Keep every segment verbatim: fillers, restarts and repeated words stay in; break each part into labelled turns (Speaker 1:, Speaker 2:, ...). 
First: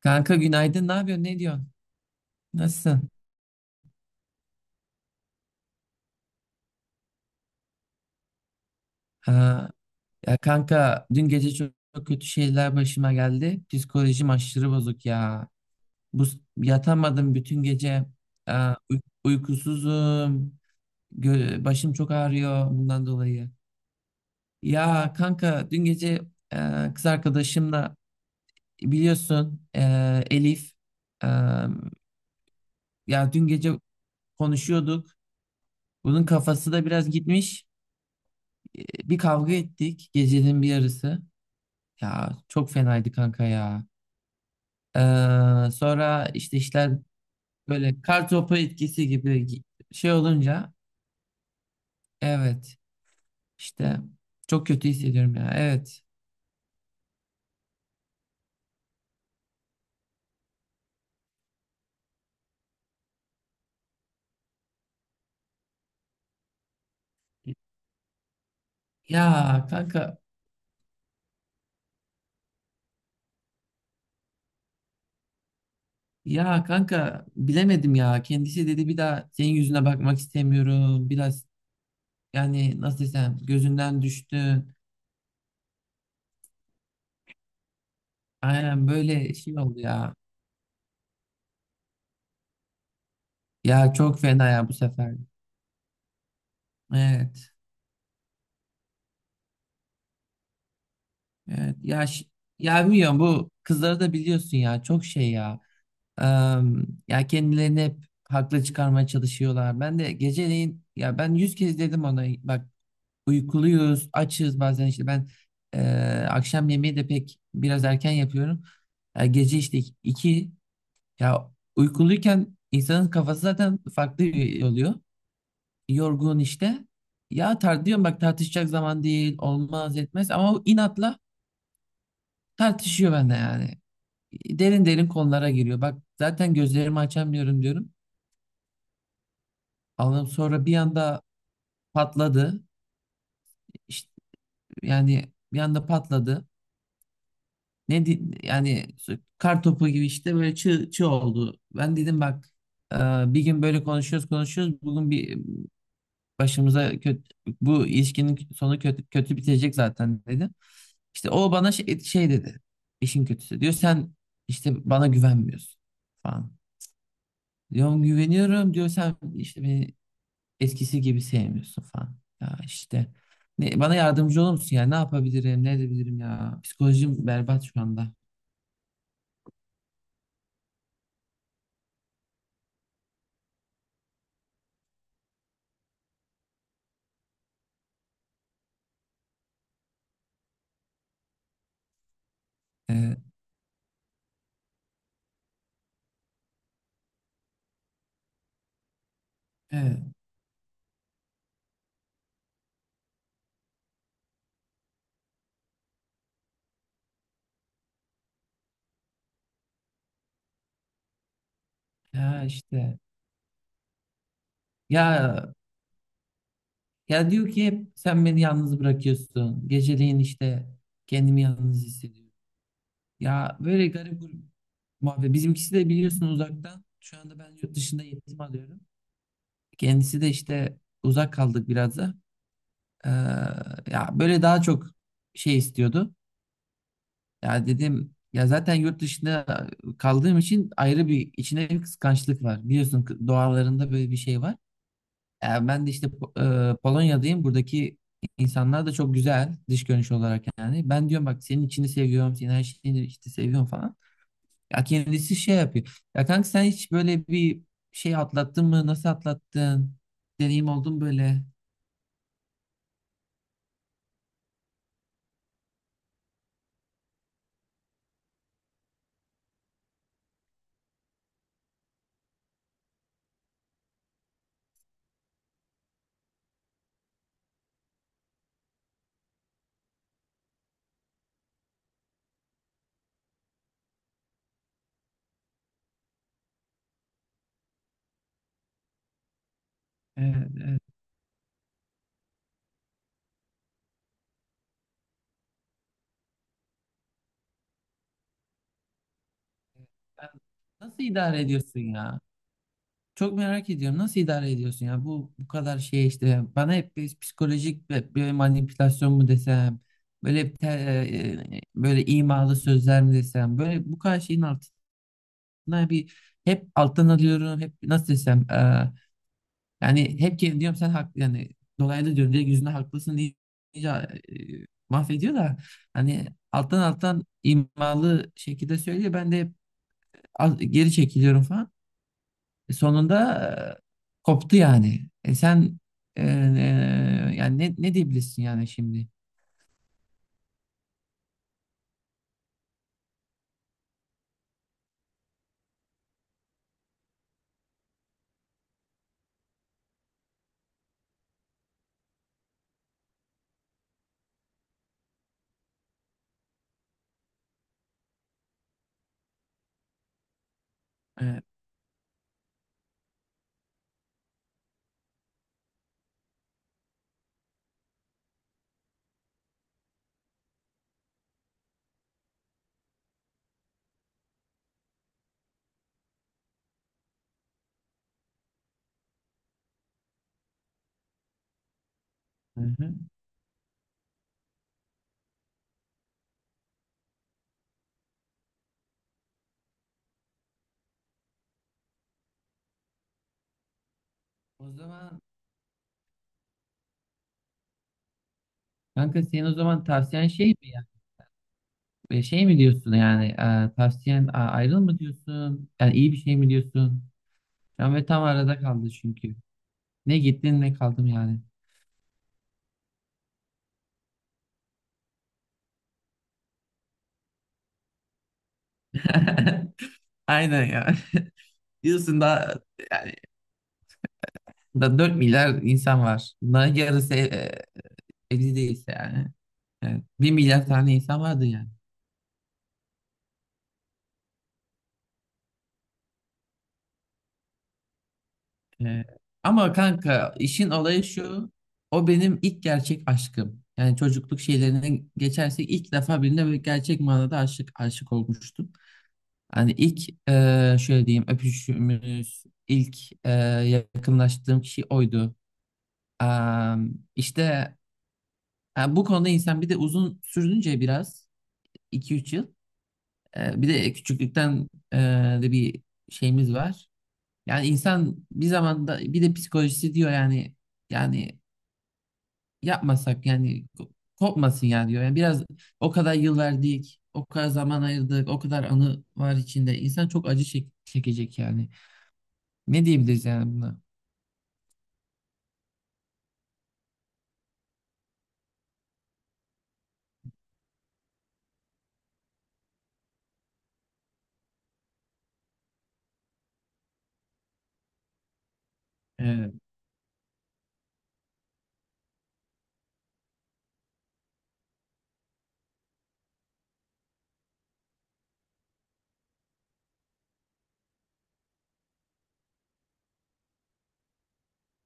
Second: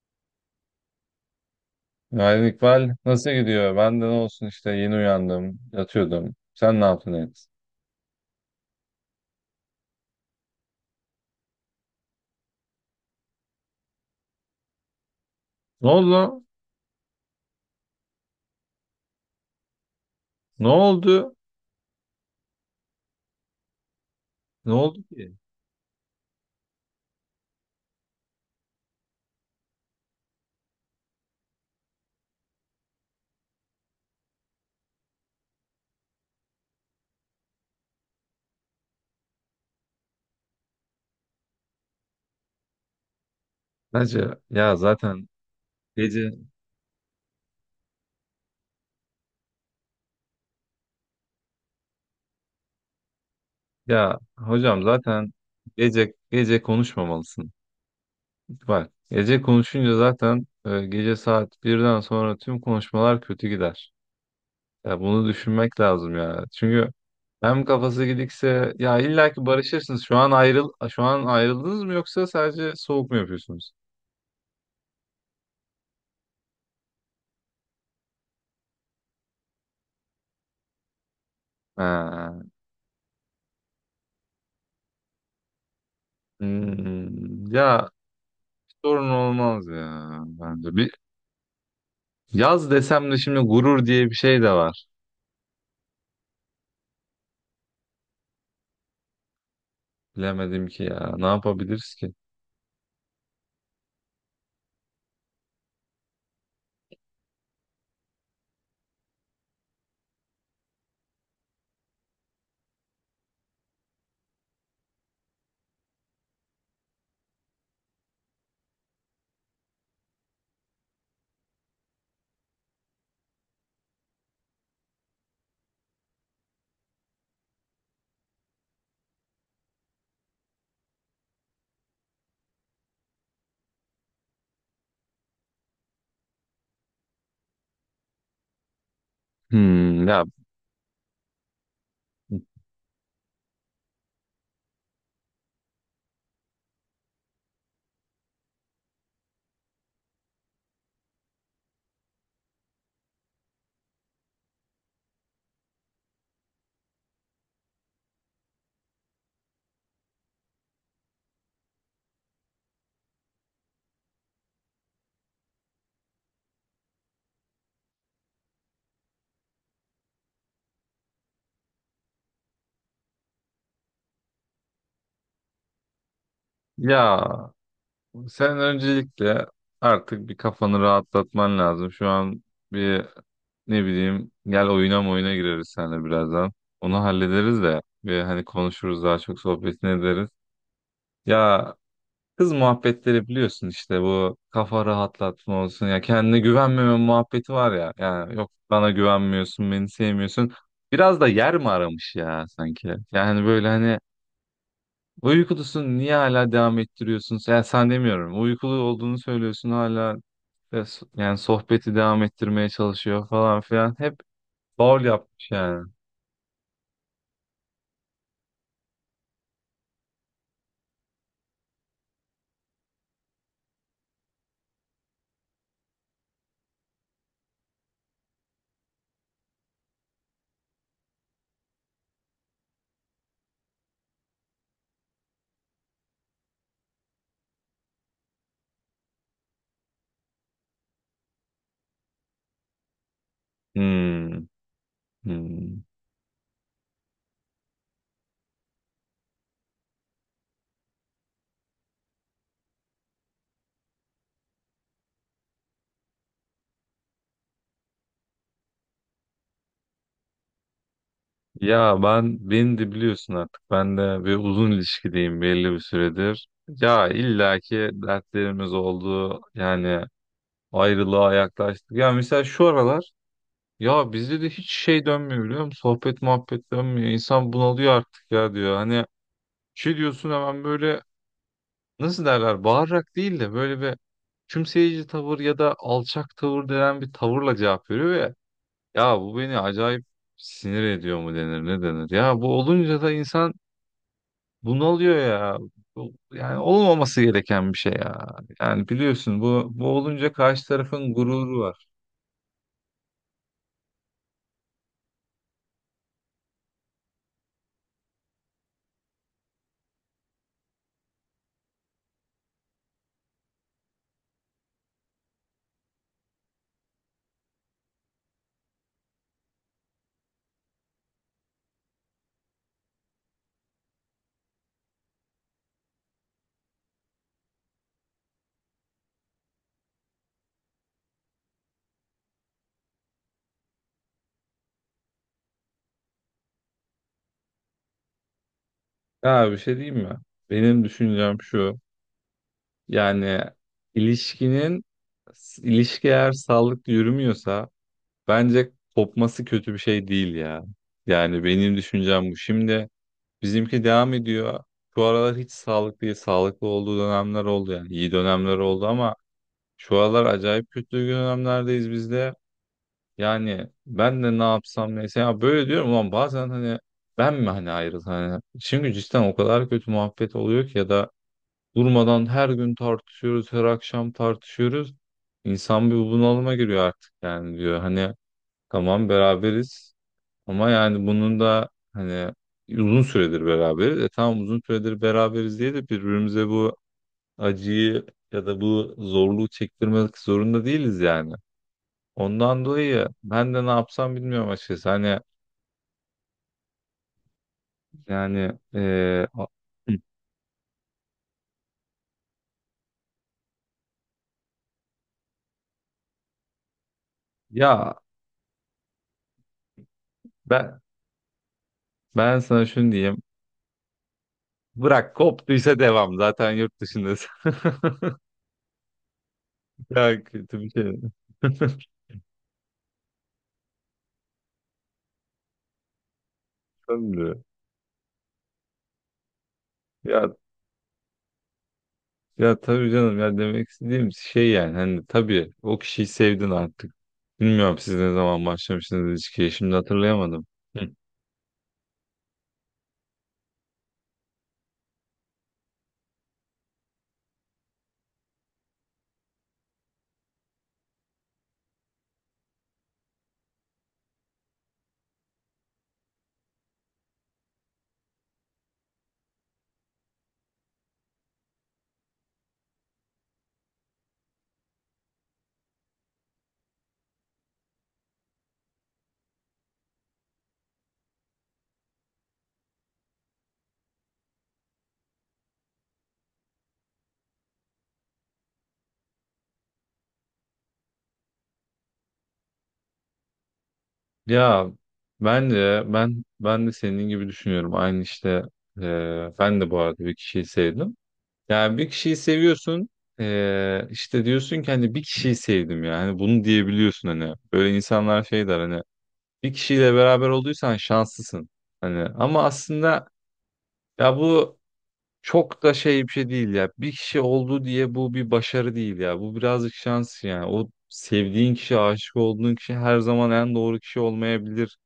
Speaker 1: Kanka günaydın. Ne yapıyorsun? Ne diyorsun?
Speaker 2: Günaydın İkbal.
Speaker 1: Nasılsın?
Speaker 2: Nasıl gidiyor? Ben de ne olsun işte yeni uyandım. Yatıyordum. Sen ne yaptın et?
Speaker 1: Ha, ya kanka dün gece çok, çok kötü şeyler başıma geldi. Psikolojim aşırı bozuk ya.
Speaker 2: Ne oldu,
Speaker 1: Bu
Speaker 2: lan?
Speaker 1: yatamadım bütün gece. Aa, uy- uykusuzum.
Speaker 2: Ne oldu?
Speaker 1: Gö- başım çok ağrıyor bundan dolayı.
Speaker 2: Ne oldu
Speaker 1: Ya
Speaker 2: ki?
Speaker 1: kanka dün gece e, kız arkadaşımla biliyorsun e, Elif e, ya dün gece konuşuyorduk. Bunun kafası da biraz gitmiş. E, Bir kavga ettik gecenin bir yarısı. Ya çok fenaydı kanka ya.
Speaker 2: Hacı, ya
Speaker 1: Ee,
Speaker 2: zaten
Speaker 1: sonra
Speaker 2: gece.
Speaker 1: işte işler böyle kar topu etkisi gibi gi- şey olunca evet işte
Speaker 2: Ya
Speaker 1: çok
Speaker 2: hocam,
Speaker 1: kötü
Speaker 2: zaten
Speaker 1: hissediyorum ya. Evet.
Speaker 2: gece gece konuşmamalısın. Bak gece konuşunca zaten e, gece saat birden sonra tüm konuşmalar kötü gider. Ya bunu düşünmek lazım ya. Çünkü hem kafası gidikse ya illa ki
Speaker 1: Ya
Speaker 2: barışırsınız. Şu
Speaker 1: kanka
Speaker 2: an ayrıl şu an ayrıldınız mı yoksa sadece soğuk mu yapıyorsunuz?
Speaker 1: ya kanka bilemedim ya. Kendisi dedi bir daha senin yüzüne bakmak istemiyorum. Biraz
Speaker 2: Ha.
Speaker 1: yani nasıl desem gözünden düştün.
Speaker 2: Hmm, ya
Speaker 1: Aynen
Speaker 2: sorun
Speaker 1: böyle şey
Speaker 2: olmaz
Speaker 1: oldu
Speaker 2: ya
Speaker 1: ya.
Speaker 2: bence. Bir yaz desem de şimdi gurur
Speaker 1: Ya
Speaker 2: diye bir
Speaker 1: çok
Speaker 2: şey
Speaker 1: fena
Speaker 2: de
Speaker 1: ya bu
Speaker 2: var.
Speaker 1: sefer. Evet.
Speaker 2: Bilemedim ki ya. Ne
Speaker 1: Evet,
Speaker 2: yapabiliriz
Speaker 1: ya
Speaker 2: ki?
Speaker 1: ş- ya bilmiyorum bu kızları da biliyorsun ya çok şey ya. Em, ya kendilerini hep haklı çıkarmaya çalışıyorlar. Ben de geceleyin ya ben yüz kez dedim ona bak uykuluyuz, açız bazen işte ben e, akşam yemeği de pek biraz erken yapıyorum. Ya gece işte iki ya uykuluyken insanın kafası zaten farklı oluyor. Yorgun işte. Ya tar diyorum bak tartışacak zaman değil, olmaz etmez ama o inatla tartışıyor bende yani. Derin derin konulara giriyor. Bak zaten gözlerimi açamıyorum diyorum.
Speaker 2: Hmm, ya
Speaker 1: Allahım sonra bir anda patladı. İşte, yani bir anda patladı. Ne di- yani kar topu gibi işte böyle çığ, çığ oldu. Ben dedim bak e, bir gün böyle konuşuyoruz konuşuyoruz. Bugün bir başımıza kötü, bu ilişkinin sonu kötü, kötü bitecek zaten dedim. İşte o bana şey, şey dedi. İşin kötüsü diyor sen işte bana güvenmiyorsun falan. Diyorum güveniyorum diyor sen işte beni eskisi gibi sevmiyorsun falan. Ya işte ne, bana yardımcı olur musun ya? Ne yapabilirim? Ne edebilirim ya? Psikolojim
Speaker 2: ya
Speaker 1: berbat şu anda.
Speaker 2: sen öncelikle artık bir kafanı rahatlatman lazım. Şu an bir ne bileyim gel oyuna oyuna gireriz seninle birazdan. Onu hallederiz de bir hani konuşuruz, daha çok sohbetini ederiz. Ya Kız
Speaker 1: Ee,
Speaker 2: muhabbetleri biliyorsun işte, bu kafa rahatlatma olsun ya, kendine güvenmeme muhabbeti var ya, yani yok bana güvenmiyorsun, beni
Speaker 1: evet,
Speaker 2: sevmiyorsun, biraz da yer mi aramış ya sanki, yani böyle hani uykulusun niye hala devam ettiriyorsun, yani sen demiyorum uykulu olduğunu söylüyorsun hala, e, so- yani sohbeti devam
Speaker 1: ya
Speaker 2: ettirmeye
Speaker 1: işte
Speaker 2: çalışıyor falan filan, hep bal
Speaker 1: ya
Speaker 2: yapmış yani.
Speaker 1: ya diyor ki hep sen beni yalnız bırakıyorsun. Geceleyin işte kendimi yalnız hissediyorum. Ya böyle garip bir muhabbet. Bizimkisi de biliyorsun uzaktan. Şu anda ben yurt dışında eğitim alıyorum. Kendisi de işte uzak kaldık biraz da. Ee, ya böyle daha çok şey istiyordu. Ya dedim ya zaten yurt dışında kaldığım için ayrı bir içine bir kıskançlık var. Biliyorsun kı- doğalarında böyle bir şey
Speaker 2: Hmm,
Speaker 1: var. Ya
Speaker 2: hmm.
Speaker 1: ben de işte Po- e, Polonya'dayım. Buradaki insanlar da çok güzel dış görünüş olarak yani. Ben diyorum bak senin içini seviyorum, senin her şeyini işte seviyorum falan. Ya kendisi şey yapıyor. Ya kanka sen hiç böyle bir şey atlattın mı? Nasıl atlattın? Deneyim oldu mu böyle?
Speaker 2: Ya ben, beni de biliyorsun artık. Ben de bir uzun ilişkideyim belli bir süredir. Ya illaki dertlerimiz oldu. Yani ayrılığa yaklaştık. Ya mesela şu aralar, ya bizde de hiç şey dönmüyor biliyor musun? Sohbet muhabbet dönmüyor. İnsan bunalıyor artık ya, diyor. Hani şey diyorsun hemen böyle, nasıl derler, bağırarak değil de böyle bir kümseyici tavır ya da alçak tavır denen bir tavırla cevap veriyor ve ya bu beni acayip
Speaker 1: Ee, e,
Speaker 2: sinir ediyor mu denir ne denir. Ya bu olunca da insan, bu ne oluyor ya? Bu, yani olmaması gereken bir şey ya. Yani biliyorsun, bu, bu olunca karşı
Speaker 1: nasıl
Speaker 2: tarafın
Speaker 1: idare
Speaker 2: gururu
Speaker 1: ediyorsun
Speaker 2: var.
Speaker 1: ya? Çok merak ediyorum. Nasıl idare ediyorsun ya? Bu bu kadar şey işte bana hep bir psikolojik bir, bir manipülasyon mu desem, böyle bir te- e, e, böyle imalı sözler mi desem, böyle bu kadar şeyin altına bir hep alttan alıyorum. Hep nasıl desem e, yani hep kendim diyorum sen haklı yani dolaylı diyorum direkt yüzüne haklısın deyince e, mahvediyor da hani alttan alttan imalı şekilde söylüyor. Ben de hep al- geri çekiliyorum falan. E, sonunda e, koptu yani. E sen e, e, yani ne, ne diyebilirsin yani şimdi?
Speaker 2: Ya bir şey diyeyim mi? Benim düşüncem şu. Yani ilişkinin ilişki eğer sağlıklı yürümüyorsa bence kopması kötü bir şey değil ya. Yani benim düşüncem bu. Şimdi bizimki devam ediyor. Şu aralar hiç sağlıklı değil. Sağlıklı olduğu dönemler oldu yani. İyi dönemler oldu ama şu aralar acayip kötü
Speaker 1: E,
Speaker 2: dönemlerdeyiz biz de. Yani ben de ne yapsam mesela, böyle diyorum ulan bazen, hani ben mi, hani ayrıl, hani çünkü cidden o kadar kötü muhabbet oluyor ki, ya da durmadan her gün tartışıyoruz, her akşam tartışıyoruz. İnsan bir bunalıma giriyor artık yani, diyor hani tamam beraberiz ama yani bunun da hani
Speaker 1: hı hı.
Speaker 2: uzun süredir beraberiz, e tamam uzun süredir beraberiz diye de birbirimize bu acıyı ya da bu zorluğu çektirmek zorunda değiliz yani. Ondan dolayı ben de ne yapsam bilmiyorum
Speaker 1: O
Speaker 2: açıkçası. Hani
Speaker 1: zaman
Speaker 2: yani
Speaker 1: kanka
Speaker 2: eee,
Speaker 1: senin
Speaker 2: a-
Speaker 1: o zaman tavsiyen şey mi ya? E, Şey mi diyorsun yani e, tavsiyen a- ayrıl mı diyorsun? Yani iyi bir şey mi diyorsun? Ben
Speaker 2: ya
Speaker 1: ve tam arada kaldı çünkü. Ne gittin ne
Speaker 2: ben
Speaker 1: kaldım yani.
Speaker 2: ben sana şunu diyeyim. Bırak koptuysa devam. Zaten yurt dışındasın. Ya kötü
Speaker 1: Aynen
Speaker 2: bir şey.
Speaker 1: ya. Diyorsun da yani da dört milyar insan var. Bunların yarısı
Speaker 2: Tabii.
Speaker 1: e, evli değilse yani. Evet. 1
Speaker 2: Ya
Speaker 1: milyar tane insan vardı yani.
Speaker 2: ya tabii canım ya, demek istediğim şey yani hani, tabii o kişiyi sevdin artık. Bilmiyorum siz ne zaman
Speaker 1: Ee,
Speaker 2: başlamıştınız ilişkiye,
Speaker 1: ama
Speaker 2: şimdi
Speaker 1: kanka
Speaker 2: hatırlayamadım.
Speaker 1: işin olayı şu. O benim ilk gerçek aşkım. Yani çocukluk şeylerine geçersek ilk defa birine böyle gerçek manada aşık aşık olmuştum. Hani ilk e, şöyle diyeyim öpüşümüz, ilk e, yakınlaştığım kişi oydu. Am, işte ha, bu konuda insan bir de uzun sürdünce biraz iki üç yıl. e, bir de küçüklükten e, de bir şeyimiz var. Yani insan bir zamanda bir de psikolojisi diyor yani yani yapmasak yani ko- kopmasın ya diyor. Yani biraz o kadar yıl verdik, o kadar zaman ayırdık, o kadar anı var içinde. İnsan çok acı çek- çekecek yani. Ne diyebiliriz yani buna?
Speaker 2: Ya bence ben ben de senin gibi düşünüyorum. Aynı işte, e, ben de bu arada bir kişiyi sevdim. Yani bir kişiyi seviyorsun, e, işte diyorsun ki hani bir kişiyi sevdim ya. Hani bunu diyebiliyorsun hani. Böyle insanlar şey der hani, bir
Speaker 1: Evet,
Speaker 2: kişiyle beraber olduysan şanslısın. Hani ama aslında ya bu çok da şey bir şey değil ya. Bir kişi oldu diye bu bir başarı değil ya. Bu birazcık şans yani. O sevdiğin kişi, aşık olduğun kişi her zaman en doğru kişi olmayabilir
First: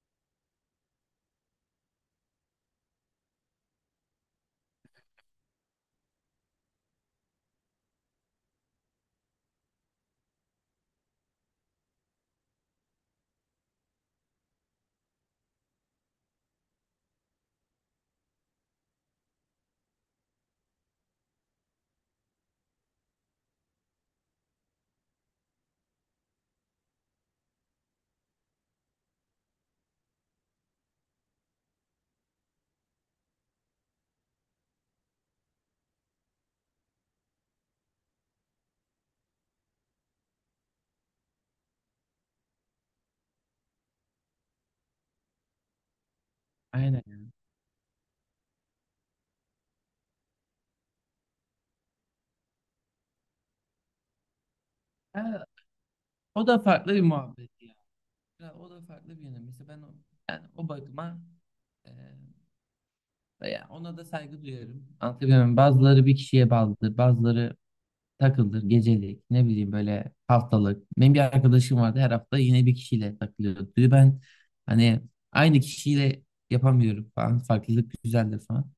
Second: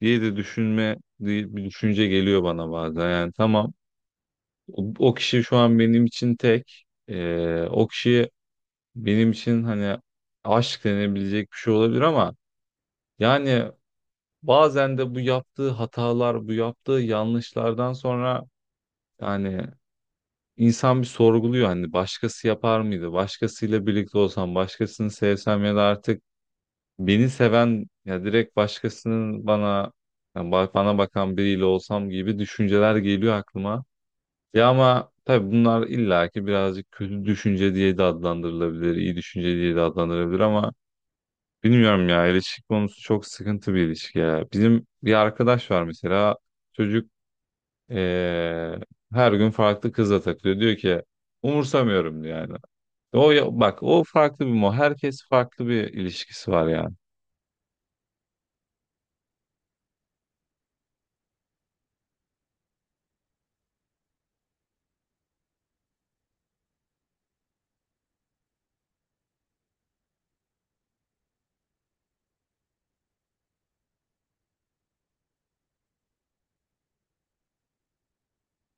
Speaker 2: diye de düşünme diye bir düşünce geliyor bana bazen. Yani tamam o, o kişi şu an benim için tek. Ee, o kişi benim için hani aşk denebilecek bir şey olabilir ama yani bazen de bu yaptığı hatalar, bu yaptığı yanlışlardan sonra, yani insan bir sorguluyor hani, başkası yapar mıydı? Başkasıyla birlikte olsam, başkasını sevsem ya da artık beni seven ya, direkt başkasının, bana yani ba- bana bakan biriyle olsam gibi düşünceler geliyor aklıma. Ya ama tabii bunlar illaki birazcık kötü düşünce diye de adlandırılabilir, iyi düşünce diye de adlandırılabilir, ama bilmiyorum ya, ilişki konusu çok sıkıntı bir ilişki ya. Bizim bir arkadaş var mesela, çocuk,
Speaker 1: aynen.
Speaker 2: eee, her gün farklı kızla takılıyor. Diyor ki umursamıyorum, diyor yani. O ya- bak, o farklı bir mo. Herkes
Speaker 1: Ha,
Speaker 2: farklı bir
Speaker 1: o
Speaker 2: ilişkisi
Speaker 1: da
Speaker 2: var
Speaker 1: farklı
Speaker 2: yani.
Speaker 1: bir muhabbet ya. Ya o da farklı bir yönü. Mesela ben o, yani o bakıma e, ya ona da saygı duyarım. Anlatabiliyor muyum? Bazıları bir kişiye bağlıdır, bazıları takılır, gecelik, ne bileyim böyle haftalık. Benim bir arkadaşım vardı her hafta yine bir kişiyle takılıyordu. Diyor, ben hani aynı kişiyle yapamıyorum falan. Farklılık güzeldir falan.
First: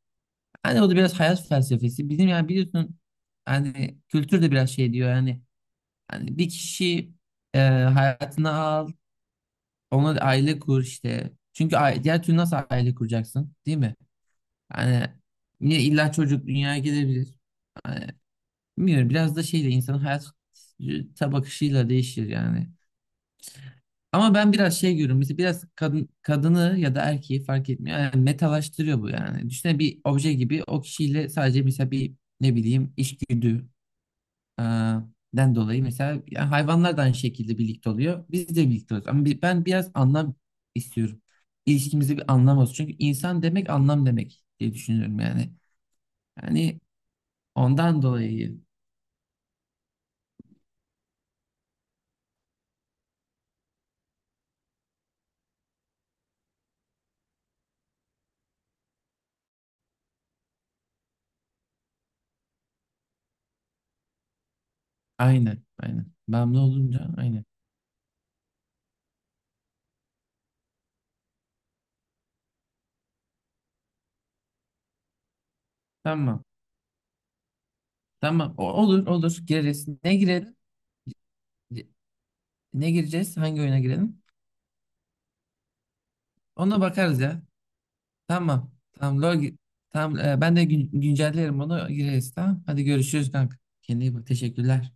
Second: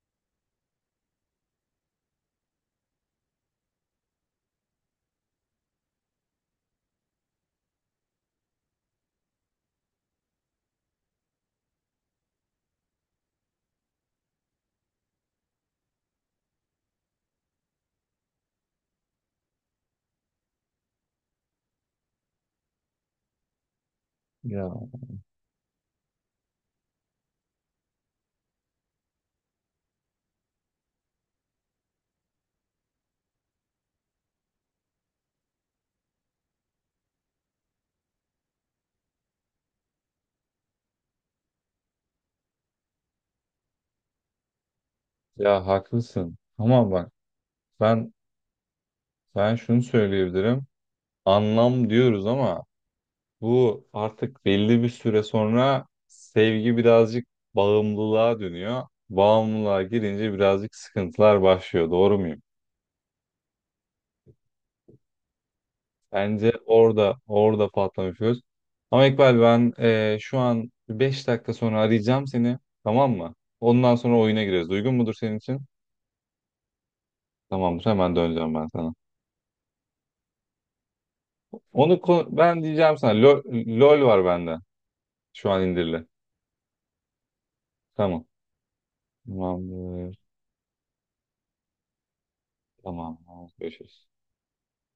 Speaker 1: Hani o da biraz hayat felsefesi. Bizim yani biliyorsun hani kültür de biraz şey diyor yani hani bir kişi e, hayatına al, ona da aile kur işte. Çünkü ai- diğer türlü nasıl aile kuracaksın, değil mi? Hani yine illa çocuk dünyaya gelebilir. Hani, bilmiyorum biraz da şeyle insanın hayata bakışıyla değişir yani. Ama ben biraz şey görüyorum. Mesela biraz kadın kadını ya da erkeği fark etmiyor. Yani metalaştırıyor bu yani. Düşünsene bir obje gibi o kişiyle sadece mesela bir ne bileyim içgüdü e, den dolayı mesela yani hayvanlar da aynı şekilde birlikte oluyor. Biz de birlikte oluyoruz. Ama bi- ben biraz anlam istiyorum. İlişkimize bir anlam olsun. Çünkü insan demek anlam demek diye düşünüyorum yani.
Speaker 2: Ya haklısın.
Speaker 1: Yani
Speaker 2: Ama bak
Speaker 1: ondan
Speaker 2: ben
Speaker 1: dolayı
Speaker 2: ben şunu söyleyebilirim. Anlam diyoruz ama bu artık belli bir süre sonra sevgi birazcık bağımlılığa dönüyor. Bağımlılığa girince birazcık sıkıntılar başlıyor. Doğru muyum?
Speaker 1: aynı. Aynen.
Speaker 2: Bence
Speaker 1: Bağımlı olunca
Speaker 2: orada
Speaker 1: aynı.
Speaker 2: orada patlamış göz. Ama İkbal, ben eee, şu an beş dakika sonra arayacağım seni. Tamam mı? Ondan sonra oyuna gireriz. Uygun mudur senin için?
Speaker 1: Tamam.
Speaker 2: Tamamdır. Hemen döneceğim
Speaker 1: Tamam.
Speaker 2: ben
Speaker 1: O-
Speaker 2: sana.
Speaker 1: olur olur. Gireriz. Ne girelim?
Speaker 2: Onu ko- ben
Speaker 1: Ne
Speaker 2: diyeceğim sana.
Speaker 1: gireceğiz?
Speaker 2: Lo-
Speaker 1: Hangi oyuna
Speaker 2: LOL
Speaker 1: girelim?
Speaker 2: var bende. Şu an indirili.
Speaker 1: Ona bakarız ya.
Speaker 2: Tamam.
Speaker 1: Tamam. Tamam. LoL gi-
Speaker 2: Tamamdır.
Speaker 1: tamam. e, ben de gün- güncellerim onu gireriz. Tamam. Hadi
Speaker 2: Tamam.
Speaker 1: görüşürüz
Speaker 2: Tamam.
Speaker 1: kanka. Kendine
Speaker 2: Görüşürüz.
Speaker 1: iyi bak. Teşekkürler.